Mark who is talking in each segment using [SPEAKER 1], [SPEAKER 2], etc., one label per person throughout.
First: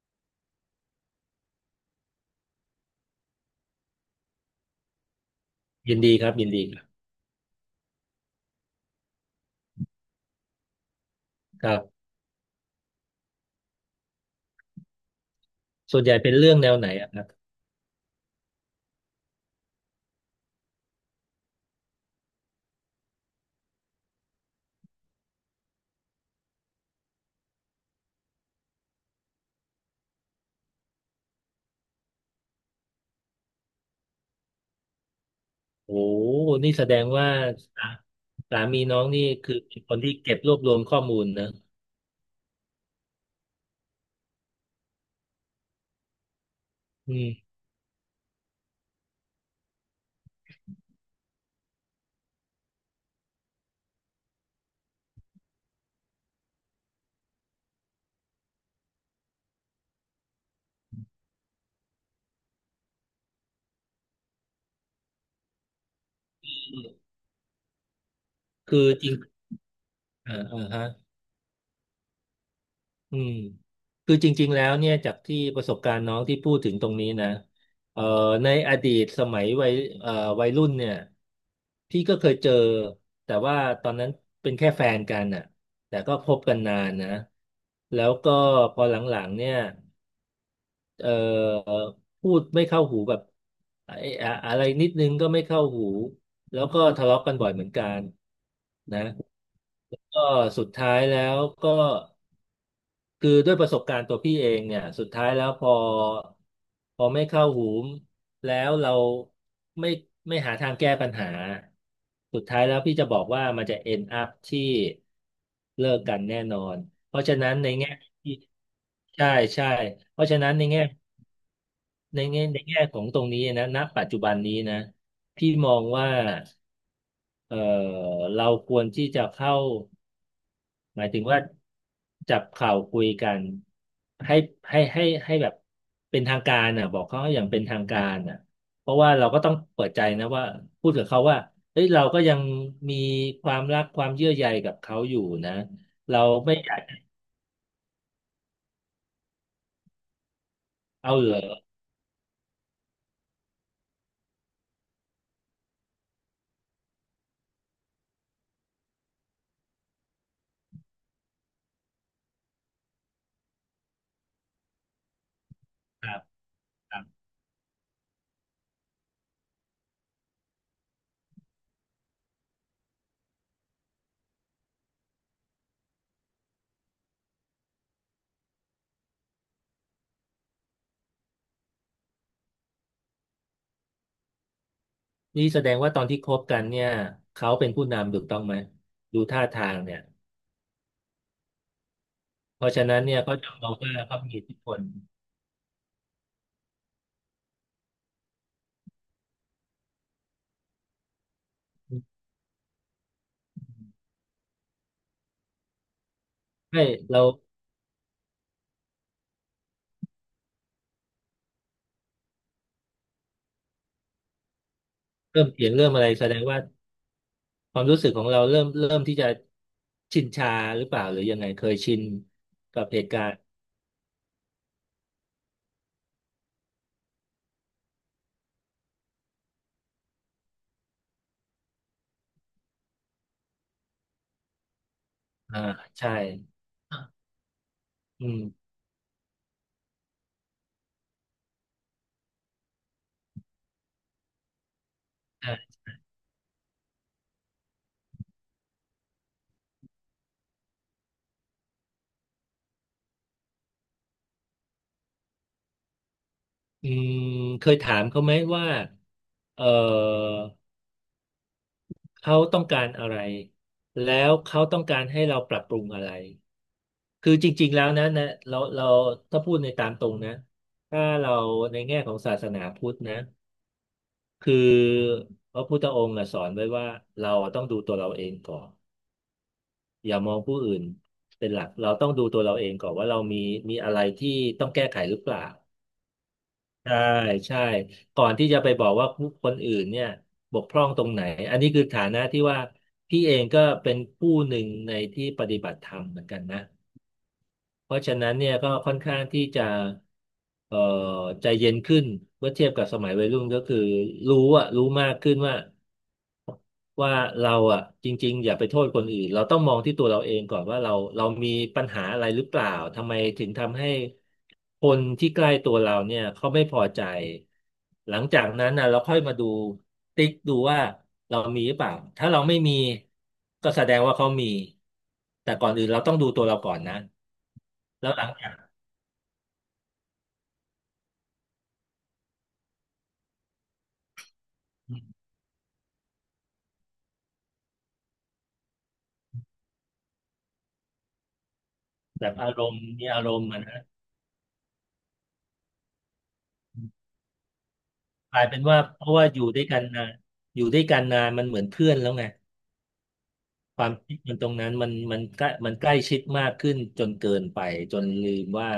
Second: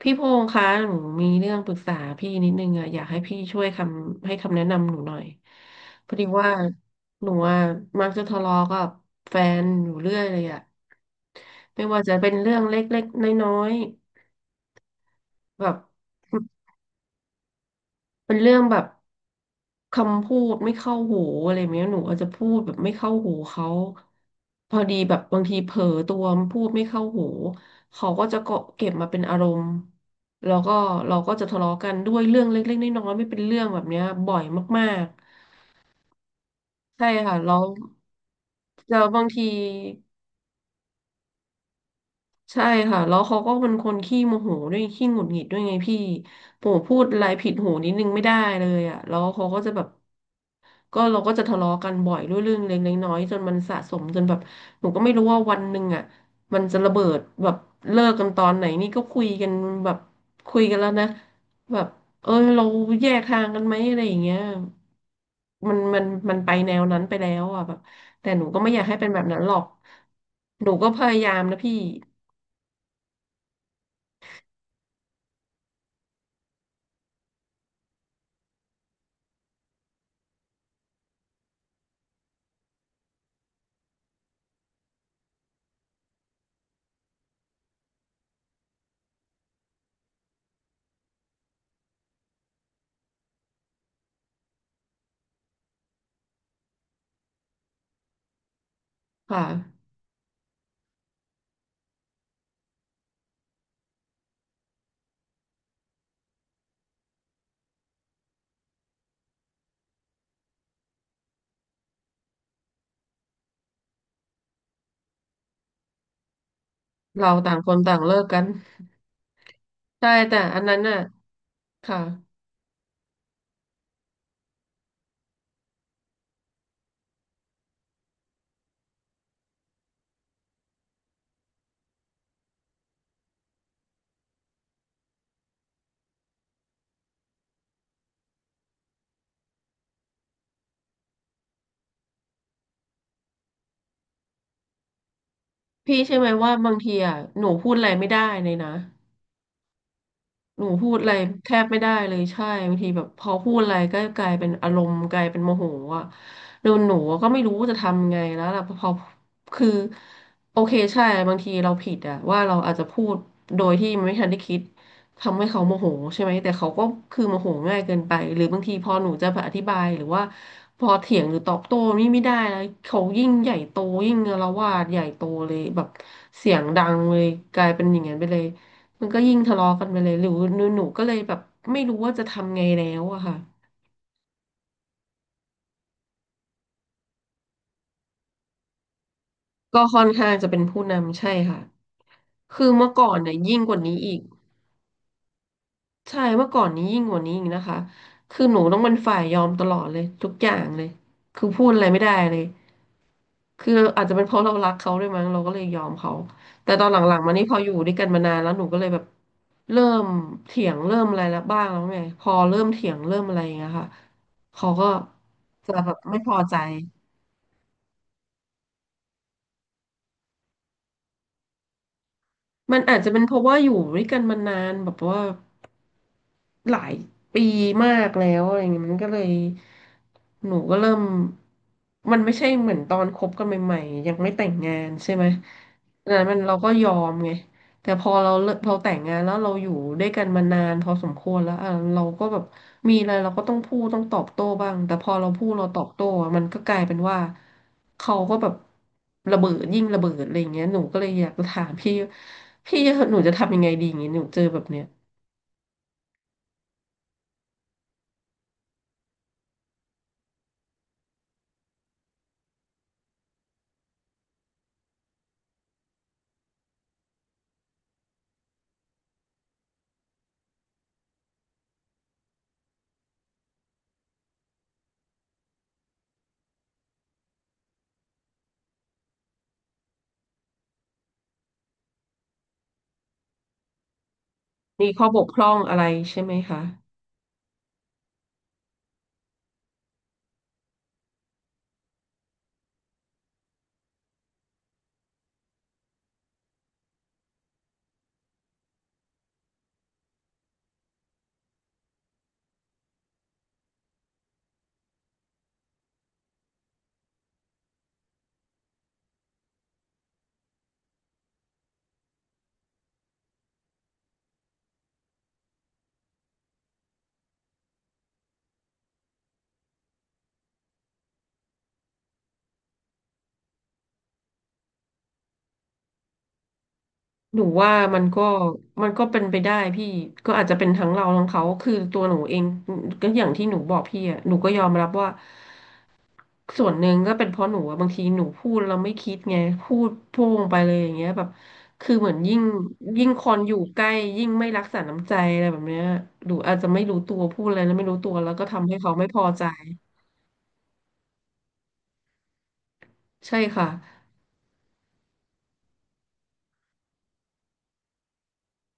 [SPEAKER 1] พี่พงษ์คะหนูมีเรื่องปรึกษาพี่นิดนึงอะอยากให้พี่ช่วยคำให้คำแนะนำหนูหน่อย
[SPEAKER 2] ยิน
[SPEAKER 1] พ
[SPEAKER 2] ดี
[SPEAKER 1] อ
[SPEAKER 2] ค
[SPEAKER 1] ดี
[SPEAKER 2] รับยิน
[SPEAKER 1] ว่า
[SPEAKER 2] ดีครับ
[SPEAKER 1] หนูอะมักจะทะเลาะกับแฟนอยู่เรื่อยเลยอะ
[SPEAKER 2] ครั
[SPEAKER 1] ไม่ว่า
[SPEAKER 2] บ
[SPEAKER 1] จะเป็นเรื่องเล็กๆน้อยๆแบบ
[SPEAKER 2] ส่วนใหญ่เป็นเรื่องแนวไหนอะครับ
[SPEAKER 1] เป็นเรื่องแบบคำพูดไม่เข้าหูอะไรแบบเนี้ยหนูอาจจะพูดแบบไม่เข้าหูเขาพอดีแบบบางทีเผลอตัวพูดไม่เข้าหูเขาก็จะเก็บมาเป็นอารมณ์แล้วก็เราก็จะทะเลาะกันด้วยเรื่องเล็กๆน้อยๆไม่เป็นเรื่องแบบเนี้ยบ่อยมาก
[SPEAKER 2] โอ้นี่แสด
[SPEAKER 1] ๆ
[SPEAKER 2] ง
[SPEAKER 1] ใช่
[SPEAKER 2] ว่า
[SPEAKER 1] ค่ะแล้ว
[SPEAKER 2] สาสามีน้
[SPEAKER 1] แล้
[SPEAKER 2] อ
[SPEAKER 1] ว
[SPEAKER 2] งนี่
[SPEAKER 1] บางที
[SPEAKER 2] คือเป็นคนที่เก็บรวบรวมข้อมูลนะ
[SPEAKER 1] ใช่ค่ะแล้วเขาก็เป็นคนขี้โมโหด้วยขี้หงุดหงิดด้วยไงพี่ผมพูด
[SPEAKER 2] อื
[SPEAKER 1] อะไร
[SPEAKER 2] ม
[SPEAKER 1] ผิดหูนิดนึงไม่ได้เลยอ่ะแล้วเขาก็จะแบบ ก็เราก็จะทะเลาะกันบ่อยด้วยเรื่องเล็กๆน้อยๆจนมันสะสมจนแบบหนูก็ไม่รู้ว่าวันหนึ่งอ่ะมันจะระเบิดแบบเลิกกันตอนไหนนี่ก็คุยกันแบบคุยกันแล้วนะแบบเออเราแยกทางกันไหมอะไรอย่างเงี้ยมันมันไปแนวนั้นไปแล้วอ่ะแบบแต่หนูก็ไม่อ
[SPEAKER 2] คื
[SPEAKER 1] ยาก
[SPEAKER 2] อ
[SPEAKER 1] ให้
[SPEAKER 2] จ
[SPEAKER 1] เป็
[SPEAKER 2] ริ
[SPEAKER 1] น
[SPEAKER 2] ง
[SPEAKER 1] แบบนั้นหรอก
[SPEAKER 2] อ่าอ่า
[SPEAKER 1] หนู
[SPEAKER 2] ฮะ
[SPEAKER 1] ก็พยายามนะพี่
[SPEAKER 2] อืมคือจริงๆแล้วเนี่ยจากที่ประสบการณ์น้องที่พูดถึงตรงนี้นะเอ่อในอดีตสมัยวัยเอ่อวัยรุ่นเนี่ยพี่ก็เคยเจอแต่ว่าตอนนั้นเป็นแค่แฟนกันน่ะแต่ก็คบกันนานนะแล้วก็พอหลังๆเนี่ย เอ่อพูดไม่เข้าหูแบบไอ้อะไรนิดนึงก็ไม่เข้าหูแล้วก็ทะเลาะกันบ่อยเหมือนกันนะ
[SPEAKER 1] ค่ะ
[SPEAKER 2] ก็สุดท้ายแล้วก็คือด้วยประสบการณ์ตัวพี่เองเนี่ยสุดท้ายแล้วพอไม่เข้าหูแล้วเราไม่ไม่หาทางแก้ปัญหาสุดท้ายแล้วพี่จะบอกว่ามันจะ end up ที่เลิกกันแน่นอนเพราะ
[SPEAKER 1] เรา
[SPEAKER 2] ฉะนั้
[SPEAKER 1] ต่า
[SPEAKER 2] น
[SPEAKER 1] ง
[SPEAKER 2] ใน
[SPEAKER 1] คน
[SPEAKER 2] แง่
[SPEAKER 1] ต่างเลิก
[SPEAKER 2] ที่
[SPEAKER 1] กัน
[SPEAKER 2] ใช่ใช่
[SPEAKER 1] ใช่
[SPEAKER 2] เพราะฉะ
[SPEAKER 1] แต่
[SPEAKER 2] นั้น
[SPEAKER 1] อั
[SPEAKER 2] ใน
[SPEAKER 1] นนั้
[SPEAKER 2] แง่
[SPEAKER 1] นน่ะค่ะ
[SPEAKER 2] ในแง่ของตรงนี้นะณปัจจุบันนี้นะพี่มองว่าเออเราควรที่จะเข้าหมายถึงว่าจับเข่าวคุยกันให้ให้แบบเป็นทางการอ่ะบอกเขาอย่างเป็นทางการอ่ะเพราะว่าเราก็ต้องเปิดใจนะว่าพูดกับเขาว่าเฮ้ยเราก็ยังมีความรักความเยื่อใยกับเขาอยู่นะ
[SPEAKER 1] พี่ใช่
[SPEAKER 2] เรา
[SPEAKER 1] อไหมว่า
[SPEAKER 2] ไม่อ
[SPEAKER 1] บา
[SPEAKER 2] ยา
[SPEAKER 1] ง
[SPEAKER 2] ก
[SPEAKER 1] ทีอ่ะหนูพูดอะไรไม่ได้เลยนะ หนูพูดอะ
[SPEAKER 2] เอา
[SPEAKER 1] ไร
[SPEAKER 2] เหร
[SPEAKER 1] แท
[SPEAKER 2] อ
[SPEAKER 1] บไม่ได้เลยใช่บางทีแบบพอพูดอะไรก็กลายเป็นอารมณ์กลายเป็นโมโหอ่ะแล้วหนูก็ไม่รู้จะทำไงแล้วล่ะพอคือโอเคใช่บางทีเราผิดอะว่าเราอาจจะพูดโดยที่นไม่ทันได้คิดทำให้เขาโมโห
[SPEAKER 2] ครั
[SPEAKER 1] ใช่
[SPEAKER 2] บ
[SPEAKER 1] ไหมแต่เขาก็คือโมโหง่ายเกินไปหรือบางทีพอหนูจะอธิบายหรือว่าพอเถียงหรือตอบโต้นี่ไม่ได้แล้วเขายิ่งใหญ่โตยิ่งอาละวาดใหญ่โตเลยแบบเสียงดังเลยกลายเป็นอย่างนั้นไปเลย มันก็ยิ่งทะเลาะกันไปเลยหรือหนูก็เลยแบบไม่รู้ว่าจะทำไงแล้วอะค่ะ
[SPEAKER 2] นี่แสดงว่าตอนที่คบกันเนี่ยเขาเป็นผู้นำถูกต้องไหมดูท่าทาง
[SPEAKER 1] ก็
[SPEAKER 2] เนี่ย
[SPEAKER 1] ค่อนข้างจะเป็นผู้นำใช่ค่ะ
[SPEAKER 2] เพ
[SPEAKER 1] คือ
[SPEAKER 2] ราะฉะ
[SPEAKER 1] เมื่อ
[SPEAKER 2] นั้น
[SPEAKER 1] ก่อ
[SPEAKER 2] เนี่
[SPEAKER 1] น
[SPEAKER 2] ย
[SPEAKER 1] เนี่
[SPEAKER 2] เขา
[SPEAKER 1] ย
[SPEAKER 2] จะ
[SPEAKER 1] ยิ่ง
[SPEAKER 2] ม
[SPEAKER 1] ก
[SPEAKER 2] อง
[SPEAKER 1] ว่านี้
[SPEAKER 2] ว่า
[SPEAKER 1] อี
[SPEAKER 2] เขา
[SPEAKER 1] ก
[SPEAKER 2] มีอิทธิพล
[SPEAKER 1] ใช่เมื่อก่อนนี้ยิ่งกว่านี้อีกนะคะคือหนูต้องเป็นฝ่ายยอมตลอดเลยทุกอย่างเลยคือพูดอะไรไม่ได้เลยคืออาจจะเป็นเพราะเรารักเขาด้วยมั้งเราก็เลยยอมเขา แต่ต
[SPEAKER 2] ให้
[SPEAKER 1] อนหลัง
[SPEAKER 2] เรา
[SPEAKER 1] ๆมานี่พออยู่ด้วยกันมานานแล้วหนูก็เลยแบบเริ่มเถียงเริ่มอะไรแล้วบ้างแล้วไงพอเริ่มเถียงเริ่มอะไรอย่างเงี้ยค่ะเขาก็
[SPEAKER 2] เริ่มเถียง
[SPEAKER 1] จะ
[SPEAKER 2] เริ่
[SPEAKER 1] แบ
[SPEAKER 2] ม
[SPEAKER 1] บ
[SPEAKER 2] อะไร
[SPEAKER 1] ไม่
[SPEAKER 2] แส
[SPEAKER 1] พ
[SPEAKER 2] ด
[SPEAKER 1] อ
[SPEAKER 2] ง
[SPEAKER 1] ใจ
[SPEAKER 2] ว่าความรู้สึกของเราเริ่มที่จะชินชาหรือเปล่าหรือยังไงเคยชิน
[SPEAKER 1] มัน
[SPEAKER 2] กับ
[SPEAKER 1] อา
[SPEAKER 2] เห
[SPEAKER 1] จ
[SPEAKER 2] ตุ
[SPEAKER 1] จะ
[SPEAKER 2] กา
[SPEAKER 1] เป็น
[SPEAKER 2] ร
[SPEAKER 1] เพ
[SPEAKER 2] ณ์
[SPEAKER 1] ราะว่าอยู่ด้วยกันมานานแบบว่า หลายปีมากแล้วอะไรเงี้ยมันก็เลยหนูก็เริ่มมันไม่ใช่เหมือนตอนคบกันใหม่ๆยังไม่แต่งงานใช่ไหม
[SPEAKER 2] อ่าใช่
[SPEAKER 1] ดังนั้นมันเราก็ยอ
[SPEAKER 2] อะ
[SPEAKER 1] มไงแต่พอ
[SPEAKER 2] อื
[SPEAKER 1] เราเลิก
[SPEAKER 2] ม
[SPEAKER 1] เราแต่งงานแล้วเราอยู่ด้วยกันมานานพอสมควรแล้วอ่ะเราก็แบบมีอะไรเราก็ต้องพูดต้องตอบโต้บ้างแต่พอเราพูดเราต
[SPEAKER 2] ใช่
[SPEAKER 1] อบโต้อ่ะมันก็กลายเป็นว่าเขาก็แบบระเบิดยิ่งระเบิดอะไรอย่างเงี้ยหนูก็เลยอยากจะถามพี่พี่หนูจะทำยังไงดีอย่างเงี้ยหนูเจอแบบเนี้ย
[SPEAKER 2] อืมเคยถามเขาไหมว่าเออเขาต้องการอะไรแล้วเขาต้องการให้เราปรับปรุงอะไร คือจริงๆแล้วนะเราถ้าพูดในตามตรงนะถ้าเราในแง่ของศาสนาพุทธนะคือพระพุทธองค์อะสอนไว้ว่าเราต้องดูตัวเราเองก่อนอย่ามองผู้อื่นเป็นหลักเราต้องดูตัวเราเองก่อนว่าเรามีอะไรที่ต้องแก้
[SPEAKER 1] มี
[SPEAKER 2] ไข
[SPEAKER 1] ข้อ
[SPEAKER 2] หรื
[SPEAKER 1] บ
[SPEAKER 2] อ
[SPEAKER 1] ก
[SPEAKER 2] เป
[SPEAKER 1] พ
[SPEAKER 2] ล่า
[SPEAKER 1] ร่องอะไรใช่ไหมคะ
[SPEAKER 2] ใช่ใช่ก่อนที่จะไปบอกว่าผู้คนอื่นเนี่ยบกพร่องตรงไหนอันนี้คือฐานะที่ว่าพี่เองก็เป็นผู้หนึ่งในที่ปฏิบัติธรรมเหมือนกันนะ เพราะฉะนั้นเนี่ยก็ค่อนข้างที่จะเอ่อใจเย็นขึ้นเมื่อเทียบกับสมัยวัยรุ่นก็คือรู้อะรู้มากขึ้นว่าว่าเราอะจริงๆอย่าไปโทษคนอื่นเราต้องมองที่ตัวเราเองก่อนว่าเรามีปัญหาอะไรหรือเปล่าทำไมถึงทำให้คนที่ใกล้ตัวเราเนี่ยเขาไม่พอใจหลังจากนั้นนะเราค่อยมาดูติ๊กดูว่าเรามีหรือเปล่าถ้าเราไม่มีก็แสดงว่าเขามีแต่ก่อนอื่นเราต้องดูตัวเราก่อนนะ
[SPEAKER 1] หนูว่ามัน
[SPEAKER 2] แล้วห
[SPEAKER 1] ก็
[SPEAKER 2] ลังจาก
[SPEAKER 1] มันก็เป็นไปได้พี่ก็อาจจะเป็นทั้งเราทั้งเขาคือตัวหนูเองก็อย่างที่หนูบอกพี่อ่ะหนูก็ยอมรับว่าส่วนหนึ่งก็เป็นเพราะหนูอะบางทีหนูพูดเราไม่คิดไงพูดโพ่งไปเลยอย่างเงี้ยแบบคือเหมือน
[SPEAKER 2] แบบ
[SPEAKER 1] ยิ่ง
[SPEAKER 2] อารมณ์
[SPEAKER 1] ยิ่
[SPEAKER 2] มี
[SPEAKER 1] ง
[SPEAKER 2] อา
[SPEAKER 1] ค
[SPEAKER 2] ร
[SPEAKER 1] น
[SPEAKER 2] มณ์
[SPEAKER 1] อยู่
[SPEAKER 2] อะ
[SPEAKER 1] ใก
[SPEAKER 2] นะ
[SPEAKER 1] ล้ยิ่งไม่รักษาน้ำใจอะไรแบบเนี้ยหนูอาจจะไม่รู้ตัวพูดอะไรแล้วไม่รู้ตัวแล้ว
[SPEAKER 2] กลา
[SPEAKER 1] ก็
[SPEAKER 2] ยเป็น
[SPEAKER 1] ทำให้
[SPEAKER 2] ว่า
[SPEAKER 1] เขา
[SPEAKER 2] เพ
[SPEAKER 1] ไม่
[SPEAKER 2] ราะ
[SPEAKER 1] พอ
[SPEAKER 2] ว่าอ
[SPEAKER 1] ใจ
[SPEAKER 2] ยู่ด้วยกันนานอยู่ด้วยกันนานมันเหมือนเพื่อนแล้วไง
[SPEAKER 1] ใช่ค่ะ
[SPEAKER 2] ความคิดมันตรงนั้นมันใกล้มันใกล้ชิดมากขึ้นจนเกินไปจนลืมว่า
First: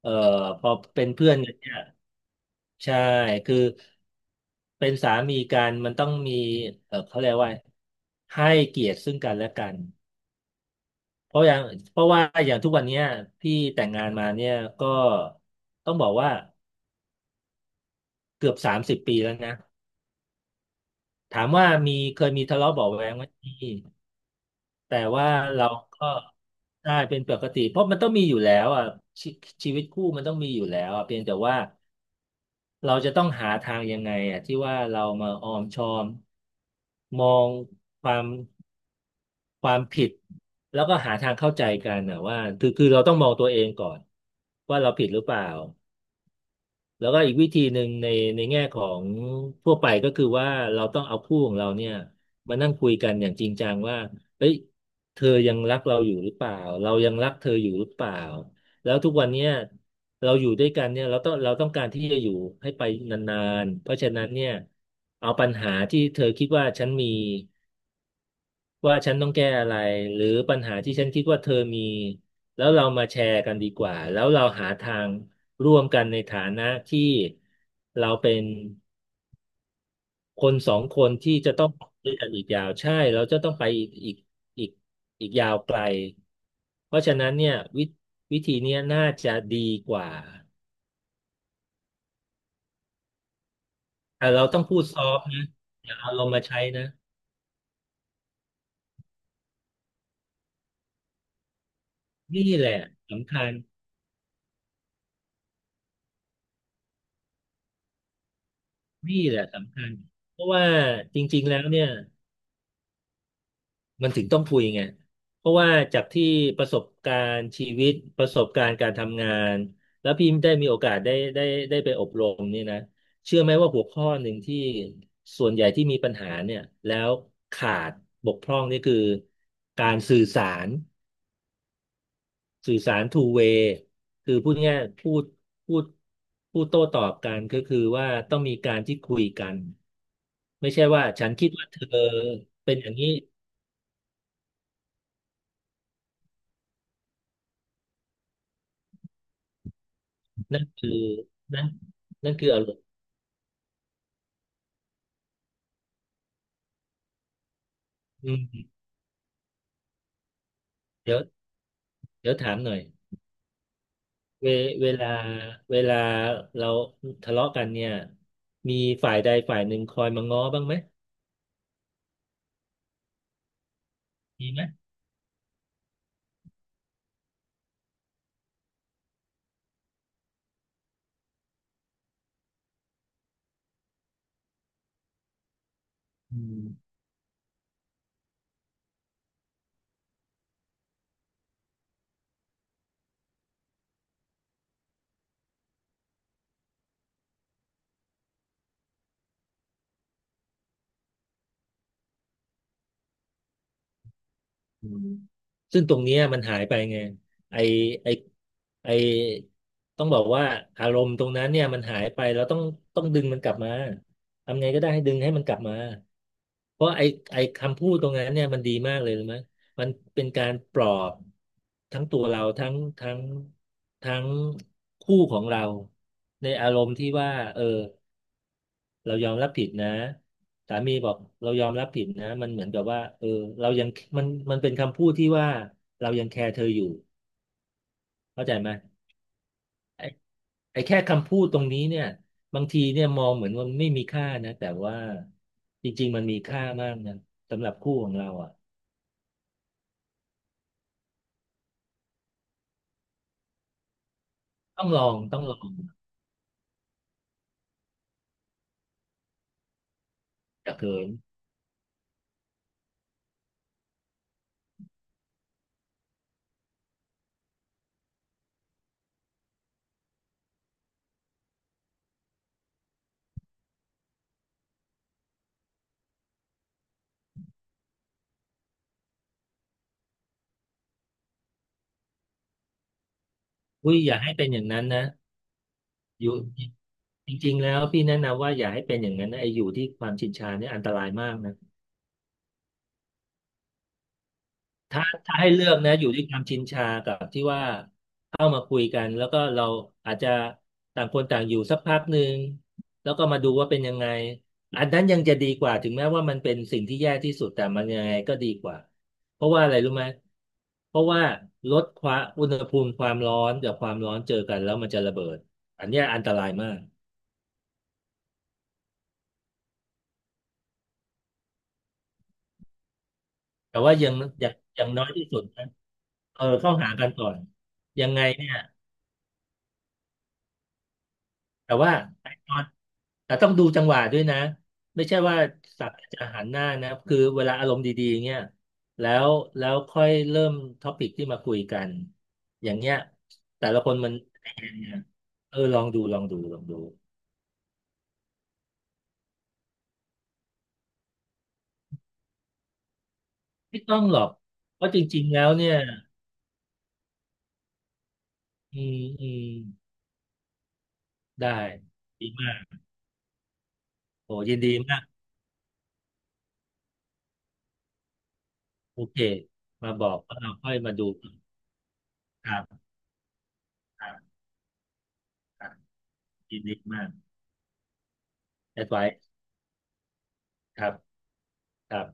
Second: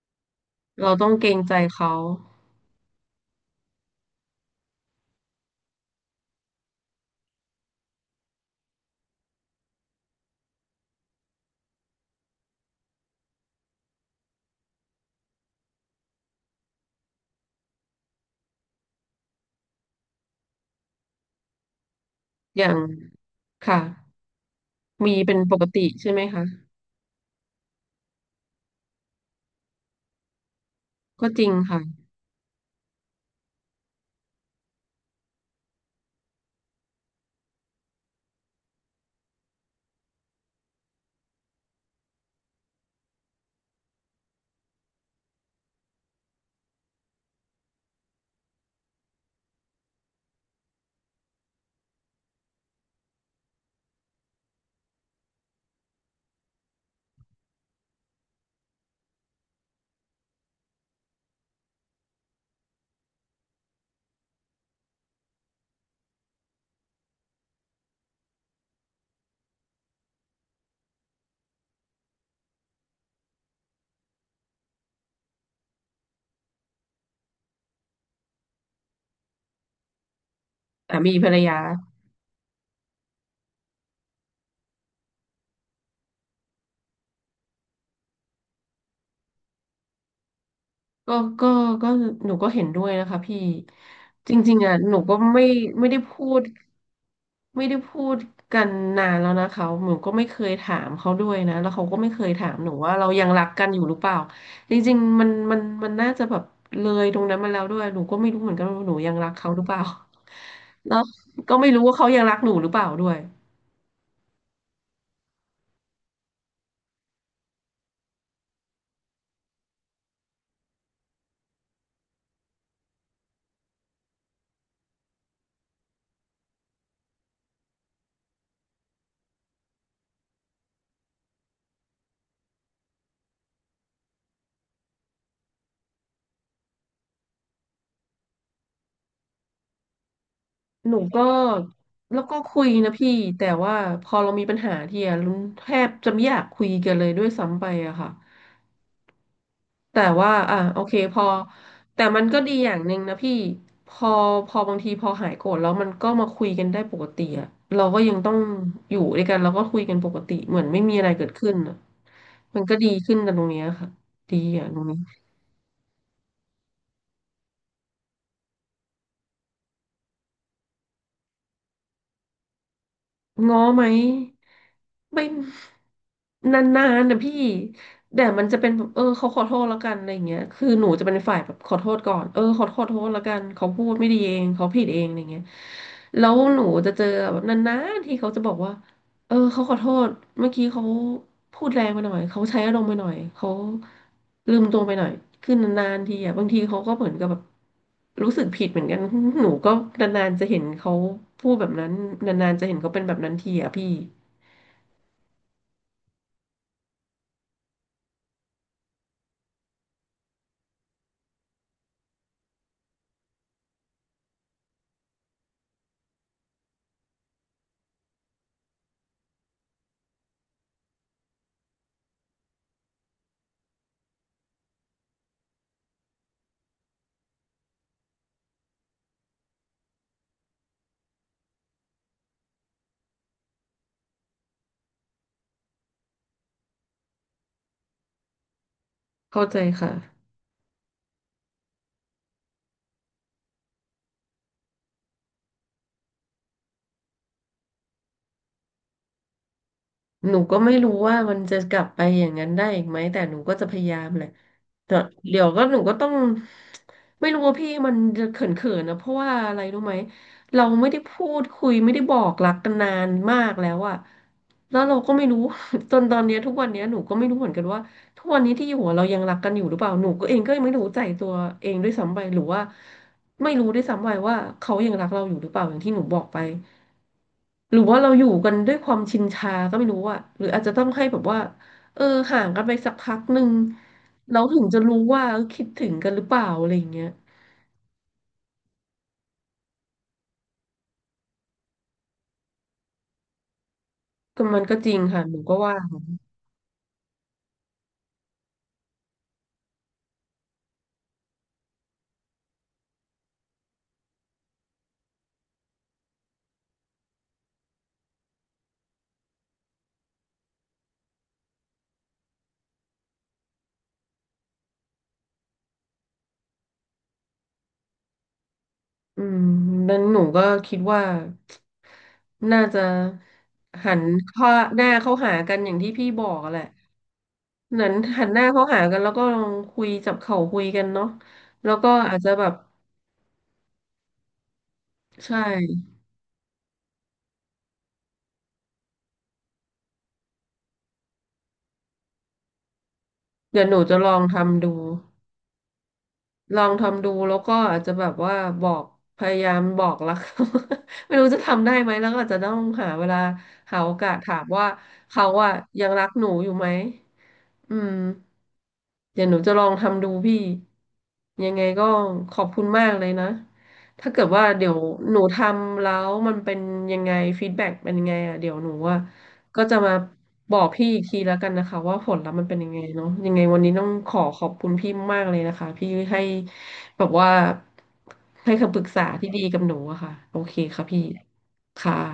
[SPEAKER 2] เอ่อพอ
[SPEAKER 1] เรา
[SPEAKER 2] เป็
[SPEAKER 1] ต้
[SPEAKER 2] น
[SPEAKER 1] องเก
[SPEAKER 2] เพื่
[SPEAKER 1] ร
[SPEAKER 2] อน
[SPEAKER 1] ง
[SPEAKER 2] กั
[SPEAKER 1] ใจ
[SPEAKER 2] นเนี่ย
[SPEAKER 1] เขา
[SPEAKER 2] ใช่คือเป็นสามีกันมันต้องมีเออเขาเรียกว่าให้เกียรติซึ่งกันและกันเพราะอย่างเพราะว่าอย่างทุกวันเนี้ยพี่แต่งงานมาเนี่ยก็ต้องบอกว่าเกือบ30 ปีแล้วนะ ถามว่ามีเคยมีทะ
[SPEAKER 1] อย่า
[SPEAKER 2] เลาะ
[SPEAKER 1] ง
[SPEAKER 2] เบาะแว้งไหมมี
[SPEAKER 1] ค่ะ
[SPEAKER 2] แต่
[SPEAKER 1] มี
[SPEAKER 2] ว่า
[SPEAKER 1] เป็นปก
[SPEAKER 2] เรา
[SPEAKER 1] ติ
[SPEAKER 2] ก็
[SPEAKER 1] ใช่ไหมคะ
[SPEAKER 2] ได้เป็นปกติเพราะมันต้องมีอยู่แล้วอ่ะชีชีวิตคู่มันต้องมีอยู่แล้วอ่ะเพียง
[SPEAKER 1] ก็
[SPEAKER 2] แต่
[SPEAKER 1] จริง
[SPEAKER 2] ว่า
[SPEAKER 1] ค่ะ
[SPEAKER 2] เราจะต้องหาทางยังไงอ่ะที่ว่าเรามาออมชอมมองความความผิดแล้วก็หาทางเข้าใจกันนะว่าคือเราต้องมองตัวเองก่อนว่าเราผิดหรือเปล่า แล้วก็อีกวิธีหนึ่งในแง่ของทั่วไปก็คือว่าเราต้องเอาคู่ของเราเนี่ยมานั่งคุยกันอย่างจริงจังว่าเฮ้ยเธอยังรักเราอยู่หรือเปล่าเรายังรักเธออยู่หรือเปล่าแล้วทุกวันเนี้ยเราอยู่ด้วยกันเนี่ยเราต้องการที่จะอยู่ให้ไปนานๆเพราะฉะนั้นเนี่ยเอาปัญหาที่เธอคิดว่าฉันมี ว่าฉันต้องแก้อะไรหรือปัญหาที่ฉันคิดว่าเธอมีแล้วเรามาแชร์กันดีกว่าแล้วเราหาทางร่วมกันในฐานะที่เราเป็นคนสองค
[SPEAKER 1] อ่ะ
[SPEAKER 2] น
[SPEAKER 1] มีภร
[SPEAKER 2] ที่
[SPEAKER 1] ร
[SPEAKER 2] จะ
[SPEAKER 1] ยา
[SPEAKER 2] ต้องไปด้วยกันอีกยาวใช่เราจะต้องไปอีกอีกอีกยาวไกลเพราะฉะนั้นเนี่ยวิธีเนี้ยน่าจะดีกว่า
[SPEAKER 1] ก็ก็ก็หนูก็เห็นด้วยนะคะพี่
[SPEAKER 2] แต่
[SPEAKER 1] จ
[SPEAKER 2] เรา
[SPEAKER 1] ริ
[SPEAKER 2] ต้
[SPEAKER 1] ง
[SPEAKER 2] อง
[SPEAKER 1] ๆอ่ะ
[SPEAKER 2] พูด
[SPEAKER 1] ห
[SPEAKER 2] ซ
[SPEAKER 1] นู
[SPEAKER 2] อ
[SPEAKER 1] ก็
[SPEAKER 2] ฟต์
[SPEAKER 1] ไม่
[SPEAKER 2] นะ
[SPEAKER 1] ไม่
[SPEAKER 2] อย่า
[SPEAKER 1] ได้
[SPEAKER 2] เอาล
[SPEAKER 1] พู
[SPEAKER 2] งมา
[SPEAKER 1] ด
[SPEAKER 2] ใช้นะ
[SPEAKER 1] ไม่ได้พูดกันนานแล้วนะคะหนูก็ไม่เคยถามเขาด้วยนะแล้วเขาก็ไม่เคย
[SPEAKER 2] นี่
[SPEAKER 1] ถาม
[SPEAKER 2] แห
[SPEAKER 1] หนู
[SPEAKER 2] ละ
[SPEAKER 1] ว่าเรายัง
[SPEAKER 2] สำคั
[SPEAKER 1] รัก
[SPEAKER 2] ญ
[SPEAKER 1] กันอยู่หรือเปล่าจริงๆมันน่าจะแบบเลยตรงนั้นมาแล้วด้วยหนูก็ไม่รู้เหมือนกันว่าหนูยัง
[SPEAKER 2] นี่
[SPEAKER 1] รัก
[SPEAKER 2] แหละ
[SPEAKER 1] เขาหรือเป
[SPEAKER 2] สำ
[SPEAKER 1] ล่า
[SPEAKER 2] คัญเพราะว่า
[SPEAKER 1] แล้ว
[SPEAKER 2] จริงๆ
[SPEAKER 1] ก็
[SPEAKER 2] แล้ว
[SPEAKER 1] ไม่รู้
[SPEAKER 2] เนี่ย
[SPEAKER 1] ว่าเขายังรักหนูหรือเปล่าด้วย
[SPEAKER 2] มันถึงต้องคุยไง เพราะว่าจากที่ประสบการณ์ชีวิตประสบการณ์การทำงานแล้วพี่ได้มีโอกาสได้ไปอบรมนี่นะเชื่อไหมว่าหัวข้อหนึ่งที่ส่วนใหญ่ที่มีปัญหาเนี่ยแล้วขาดบกพร่องนี่คือการรสื่อสาร two way คือพูดง่ายๆพูดพูดโต้ตอบกันก็คือว่าต้องมีการที่คุยกันไม่ใช่
[SPEAKER 1] หนู
[SPEAKER 2] ว่า
[SPEAKER 1] ก็
[SPEAKER 2] ฉันคิดว่าเธอ
[SPEAKER 1] แล้วก็คุย
[SPEAKER 2] เป็นอย่า
[SPEAKER 1] นะ
[SPEAKER 2] งนี้
[SPEAKER 1] พี่แต่ว่าพอเรามีปัญหาทีอะลุงแทบจะไม่อยากคุยกันเลยด้วยซ้ำไปอะค่ะแต่ว่าอ่ะ
[SPEAKER 2] นั่น
[SPEAKER 1] โอ
[SPEAKER 2] คือ
[SPEAKER 1] เค
[SPEAKER 2] นั่น
[SPEAKER 1] แต่มัน
[SPEAKER 2] นั่น
[SPEAKER 1] ก็
[SPEAKER 2] คือ
[SPEAKER 1] ดี
[SPEAKER 2] อา
[SPEAKER 1] อ
[SPEAKER 2] ร
[SPEAKER 1] ย่า
[SPEAKER 2] ม
[SPEAKER 1] ง
[SPEAKER 2] ณ์
[SPEAKER 1] หนึ่งนะพี่พอพอบางทีพอหายโกรธแล้วมันก็มาคุยกันได้ปกติอะเราก็ยัง
[SPEAKER 2] อื
[SPEAKER 1] ต้อง
[SPEAKER 2] ม
[SPEAKER 1] อยู่ด้วยกันเราก็คุยกันปกติเหมือนไม่มีอะไร
[SPEAKER 2] เดี๋ยว
[SPEAKER 1] เกิดขึ้นอะ
[SPEAKER 2] เดี๋ยวถาม
[SPEAKER 1] มัน
[SPEAKER 2] หน่
[SPEAKER 1] ก็
[SPEAKER 2] อย
[SPEAKER 1] ดีขึ้นกันตรงเนี้ยค่ะดี
[SPEAKER 2] เว
[SPEAKER 1] อะตรง
[SPEAKER 2] เว
[SPEAKER 1] นี้
[SPEAKER 2] ลาเวลาเราทะเลาะกันเนี่ยมีฝ่ายใดฝ่ายหนึ่งคอยมาง้อบ้างไหม
[SPEAKER 1] ง้อไหม
[SPEAKER 2] มีไหม
[SPEAKER 1] ไม่นานๆนะพี่แต่มันจะเป็นแบบเออเขาขอโทษแล้วกันอะไรอย่างเงี้ยคือหนูจะเป็นฝ่ายแบบขอโทษก่อนเออขอโทษแล้วกันเขาพูดไม่ดีเองเขาผิดเองอะไรเงี้ยแล้ว
[SPEAKER 2] อื
[SPEAKER 1] หนู
[SPEAKER 2] ม
[SPEAKER 1] จะเจอแบบนานๆที่เขาจะบอกว่า เออเขาขอโทษเมื่อกี้เขาพูดแรงไปหน่อยเขาใช้อารมณ์ไปหน่อยเขาลืมตัวไปหน่อยคือนานๆทีอ่ะบางทีเขาก็เหมือนกับแบบรู้สึกผิดเหมือนกัน หนูก็นานๆจะเห็นเขาพูดแบบนั้นนานๆจะเห็นเขาเป็นแบบนั้นทีอ่ะพี่
[SPEAKER 2] อืมซึ่งตรงเนี้ยมันหายไปไงไอไอไอต้องบอกว่าอารมณ์ตรงนั้นเนี่ยมันหายไปเราต้องดึงมันกลับมาทำไงก็ได้ให้ดึงให้มันกลับมาเพราะไอคำพูดตรงนั้นเนี่ยมันดีมากเลยรู้ไหมมันเป็นการปลอบทั้งตัวเราทั้งทั้งคู่ของเราในอารมณ์ที่ว่าเออ เรายอมรับผิดนะสามีบอกเรายอมรับผิดนะมันเหมือนกับว่าเออเรายังมันเป็นคำพูดที่ว่าเรายังแคร์เธออยู่เข้าใจไหม
[SPEAKER 1] เข้าใจค่ะ
[SPEAKER 2] ไอ้ไอ้แค่คำพูดตรงนี้เนี่ยบางทีเนี่ยมองเหมือนว่าไม่มีค่านะแต่ว่าจริงๆมันมีค่ามากนะสำหรับคู่ของเราอ่ะ
[SPEAKER 1] หนูก็ไม่รู้ว่ามันจะกลับไปอย่างนั้นได้อีกไหมแต่หนูก็จะพยายามแหละแต่
[SPEAKER 2] ต้อ
[SPEAKER 1] เดี๋
[SPEAKER 2] ง
[SPEAKER 1] ยว
[SPEAKER 2] ลอ
[SPEAKER 1] ก็
[SPEAKER 2] ง
[SPEAKER 1] หนูก็ต้องไม่รู้ว่าพี่มันจะเขินๆนะเพราะว่าอะไรรู้ไหมเรา
[SPEAKER 2] อย่า
[SPEAKER 1] ไม่
[SPEAKER 2] เขิ
[SPEAKER 1] ได้
[SPEAKER 2] น
[SPEAKER 1] พูดคุยไม่ได้บอกรักกันนานมากแล้วอะแล้วเราก็ไม่รู้ จนตอนเนี้ยทุกวันเนี้ยหนูก็ไม่รู้เหมือนกันว่าทุกวันนี้ที่อยู่อะเรายังรักกันอยู่หรือเปล่าหนูก็เองก็ยังไม่รู้ใจตัวเองด้วยซ้ำไปหรือว่าไม่รู้ด้วยซ้ำไปว่าเขายังรักเราอยู่หรือเปล่าอย่างที่หนูบอกไป หรือว่าเราอยู่กันด้วยความชินชาก็ไม่รู้อะหรืออาจจะต้องให้แบบว่าเออห่างกันไปสักพักหนึ่ง
[SPEAKER 2] อุ้ยอย่าให้
[SPEAKER 1] เรา
[SPEAKER 2] เป็นอ
[SPEAKER 1] ถึ
[SPEAKER 2] ย่าง
[SPEAKER 1] งจะ
[SPEAKER 2] นั้น
[SPEAKER 1] รู้
[SPEAKER 2] นะ
[SPEAKER 1] ว่าเออคิดถึงกันหรื
[SPEAKER 2] อ
[SPEAKER 1] อเป
[SPEAKER 2] ยู่
[SPEAKER 1] ล่าอะไรอย่างเงี้ย
[SPEAKER 2] จริงๆแล้วพี่แนะนำว่าอย่าให้เป็นอย่างนั้นนะไอ้อยู่ที่ความชินชาเนี่ยอันตรายมากนะ
[SPEAKER 1] ก็มันก็จริงค่ะห
[SPEAKER 2] ถ้า
[SPEAKER 1] นู
[SPEAKER 2] ให้
[SPEAKER 1] ก็
[SPEAKER 2] เลือ
[SPEAKER 1] ว่า
[SPEAKER 2] กนะอยู่ที่ความชินชากับที่ว่าเข้ามาคุยกันแล้วก็เราอาจจะต่างคนต่างอยู่สักพักหนึ่งแล้วก็มาดูว่าเป็นยังไงอันนั้นยังจะดีกว่าถึงแม้ว่ามันเป็นสิ่งที่แย่ที่สุดแต่มันยังไงก็ดีกว่าเพราะว่าอะไรรู้ไหมเพราะว่าลดความอุณหภูมิความร้อนกับความร้อนเจอกันแล้วมันจะระเบิดอันเนี้ยอันตรายมาก
[SPEAKER 1] อืมนั้นหนูก็คิดว่าน่าจะ
[SPEAKER 2] แต่
[SPEAKER 1] หั
[SPEAKER 2] ว่า
[SPEAKER 1] น
[SPEAKER 2] ยัง
[SPEAKER 1] เข้า
[SPEAKER 2] อ
[SPEAKER 1] ห
[SPEAKER 2] ย่าง
[SPEAKER 1] น้า
[SPEAKER 2] น้อย
[SPEAKER 1] เข้า
[SPEAKER 2] ที่
[SPEAKER 1] หา
[SPEAKER 2] สุด
[SPEAKER 1] กัน
[SPEAKER 2] นะ
[SPEAKER 1] อย่างที่พี่บอ
[SPEAKER 2] เอ
[SPEAKER 1] ก
[SPEAKER 2] อ
[SPEAKER 1] อะแหละ
[SPEAKER 2] เข้าหากันก่อน
[SPEAKER 1] นั้น
[SPEAKER 2] ยังไง
[SPEAKER 1] หันหน้า
[SPEAKER 2] เนี่ย
[SPEAKER 1] เข้าหากันแล้วก็ลองคุยจับเข่าคุยกันเนาะแล้
[SPEAKER 2] แต่
[SPEAKER 1] วก็
[SPEAKER 2] ว่า
[SPEAKER 1] อาจ
[SPEAKER 2] ไอ้
[SPEAKER 1] จะแบ
[SPEAKER 2] ต
[SPEAKER 1] บ
[SPEAKER 2] อนแต่ต้องดูจังหวะด้วยนะไม่ใช่
[SPEAKER 1] ใช่
[SPEAKER 2] ว่าสักจะหันหน้านะคือเวลาอารมณ์ดีๆเงี้ยแล้วแล้วค่อยเริ่มท็อปิกที่มาคุยกันอย่างเงี้ย
[SPEAKER 1] เดี๋ย
[SPEAKER 2] แต่
[SPEAKER 1] วหนู
[SPEAKER 2] ละคน
[SPEAKER 1] จะล
[SPEAKER 2] มัน
[SPEAKER 1] องทำดู
[SPEAKER 2] เออลองดูลองดูล
[SPEAKER 1] ล
[SPEAKER 2] อง
[SPEAKER 1] อง
[SPEAKER 2] ดู
[SPEAKER 1] ทำดูแล้วก็อาจจะแบบว่าบอกพยายามบอกรัก ไม่รู้จะทำได้ไหมแล้วก็อาจจะต้องหาเวลาหา
[SPEAKER 2] ไม่
[SPEAKER 1] โอ
[SPEAKER 2] ต้อง
[SPEAKER 1] กา
[SPEAKER 2] ห
[SPEAKER 1] ส
[SPEAKER 2] รอก
[SPEAKER 1] ถามว่า
[SPEAKER 2] เพราะจริ
[SPEAKER 1] เขา
[SPEAKER 2] งๆแล้ว
[SPEAKER 1] อะ
[SPEAKER 2] เนี่ย
[SPEAKER 1] ยังรักหนูอยู่ไหมอืม
[SPEAKER 2] อืม
[SPEAKER 1] เดี๋ย
[SPEAKER 2] อื
[SPEAKER 1] วหนู
[SPEAKER 2] ม
[SPEAKER 1] จะลองทำดูพี่ยัง
[SPEAKER 2] ได้
[SPEAKER 1] ไงก็
[SPEAKER 2] ดี
[SPEAKER 1] ขอบ
[SPEAKER 2] มา
[SPEAKER 1] คุณ
[SPEAKER 2] ก
[SPEAKER 1] มากเลยนะถ้าเกิด
[SPEAKER 2] โอ้
[SPEAKER 1] ว่า
[SPEAKER 2] ยิน
[SPEAKER 1] เดี๋
[SPEAKER 2] ดี
[SPEAKER 1] ยว
[SPEAKER 2] มาก
[SPEAKER 1] หนูทำแล้วมันเป็นยังไงฟีดแบ็กเป็นยังไงอ่ะเดี๋ยวหนูว่า
[SPEAKER 2] โอเค
[SPEAKER 1] ก็จะ
[SPEAKER 2] มา
[SPEAKER 1] มา
[SPEAKER 2] บอกว่าเรา
[SPEAKER 1] บอก
[SPEAKER 2] ค่อย
[SPEAKER 1] พี่
[SPEAKER 2] มา
[SPEAKER 1] อีก
[SPEAKER 2] ดู
[SPEAKER 1] ทีแล้วกันนะคะว่าผลลัพธ์มัน
[SPEAKER 2] ค
[SPEAKER 1] เป็นยัง
[SPEAKER 2] รับ
[SPEAKER 1] ไงเนาะยังไงวันนี้ต้อง
[SPEAKER 2] ค
[SPEAKER 1] ข
[SPEAKER 2] รั
[SPEAKER 1] อ
[SPEAKER 2] บ
[SPEAKER 1] ขอบคุณพี่มากเลยนะ
[SPEAKER 2] ค
[SPEAKER 1] คะ
[SPEAKER 2] รับ
[SPEAKER 1] พี่ให้
[SPEAKER 2] ยินดี
[SPEAKER 1] แบ
[SPEAKER 2] มา
[SPEAKER 1] บ
[SPEAKER 2] ก
[SPEAKER 1] ว่าให้คำป
[SPEAKER 2] แอ
[SPEAKER 1] รึก
[SPEAKER 2] ด
[SPEAKER 1] ษา
[SPEAKER 2] ไว้
[SPEAKER 1] ที่ดีกับหนูอะค่ะโอเค
[SPEAKER 2] ค
[SPEAKER 1] ค่ะ
[SPEAKER 2] รับ
[SPEAKER 1] พี่
[SPEAKER 2] ค
[SPEAKER 1] ค่ะ
[SPEAKER 2] รับ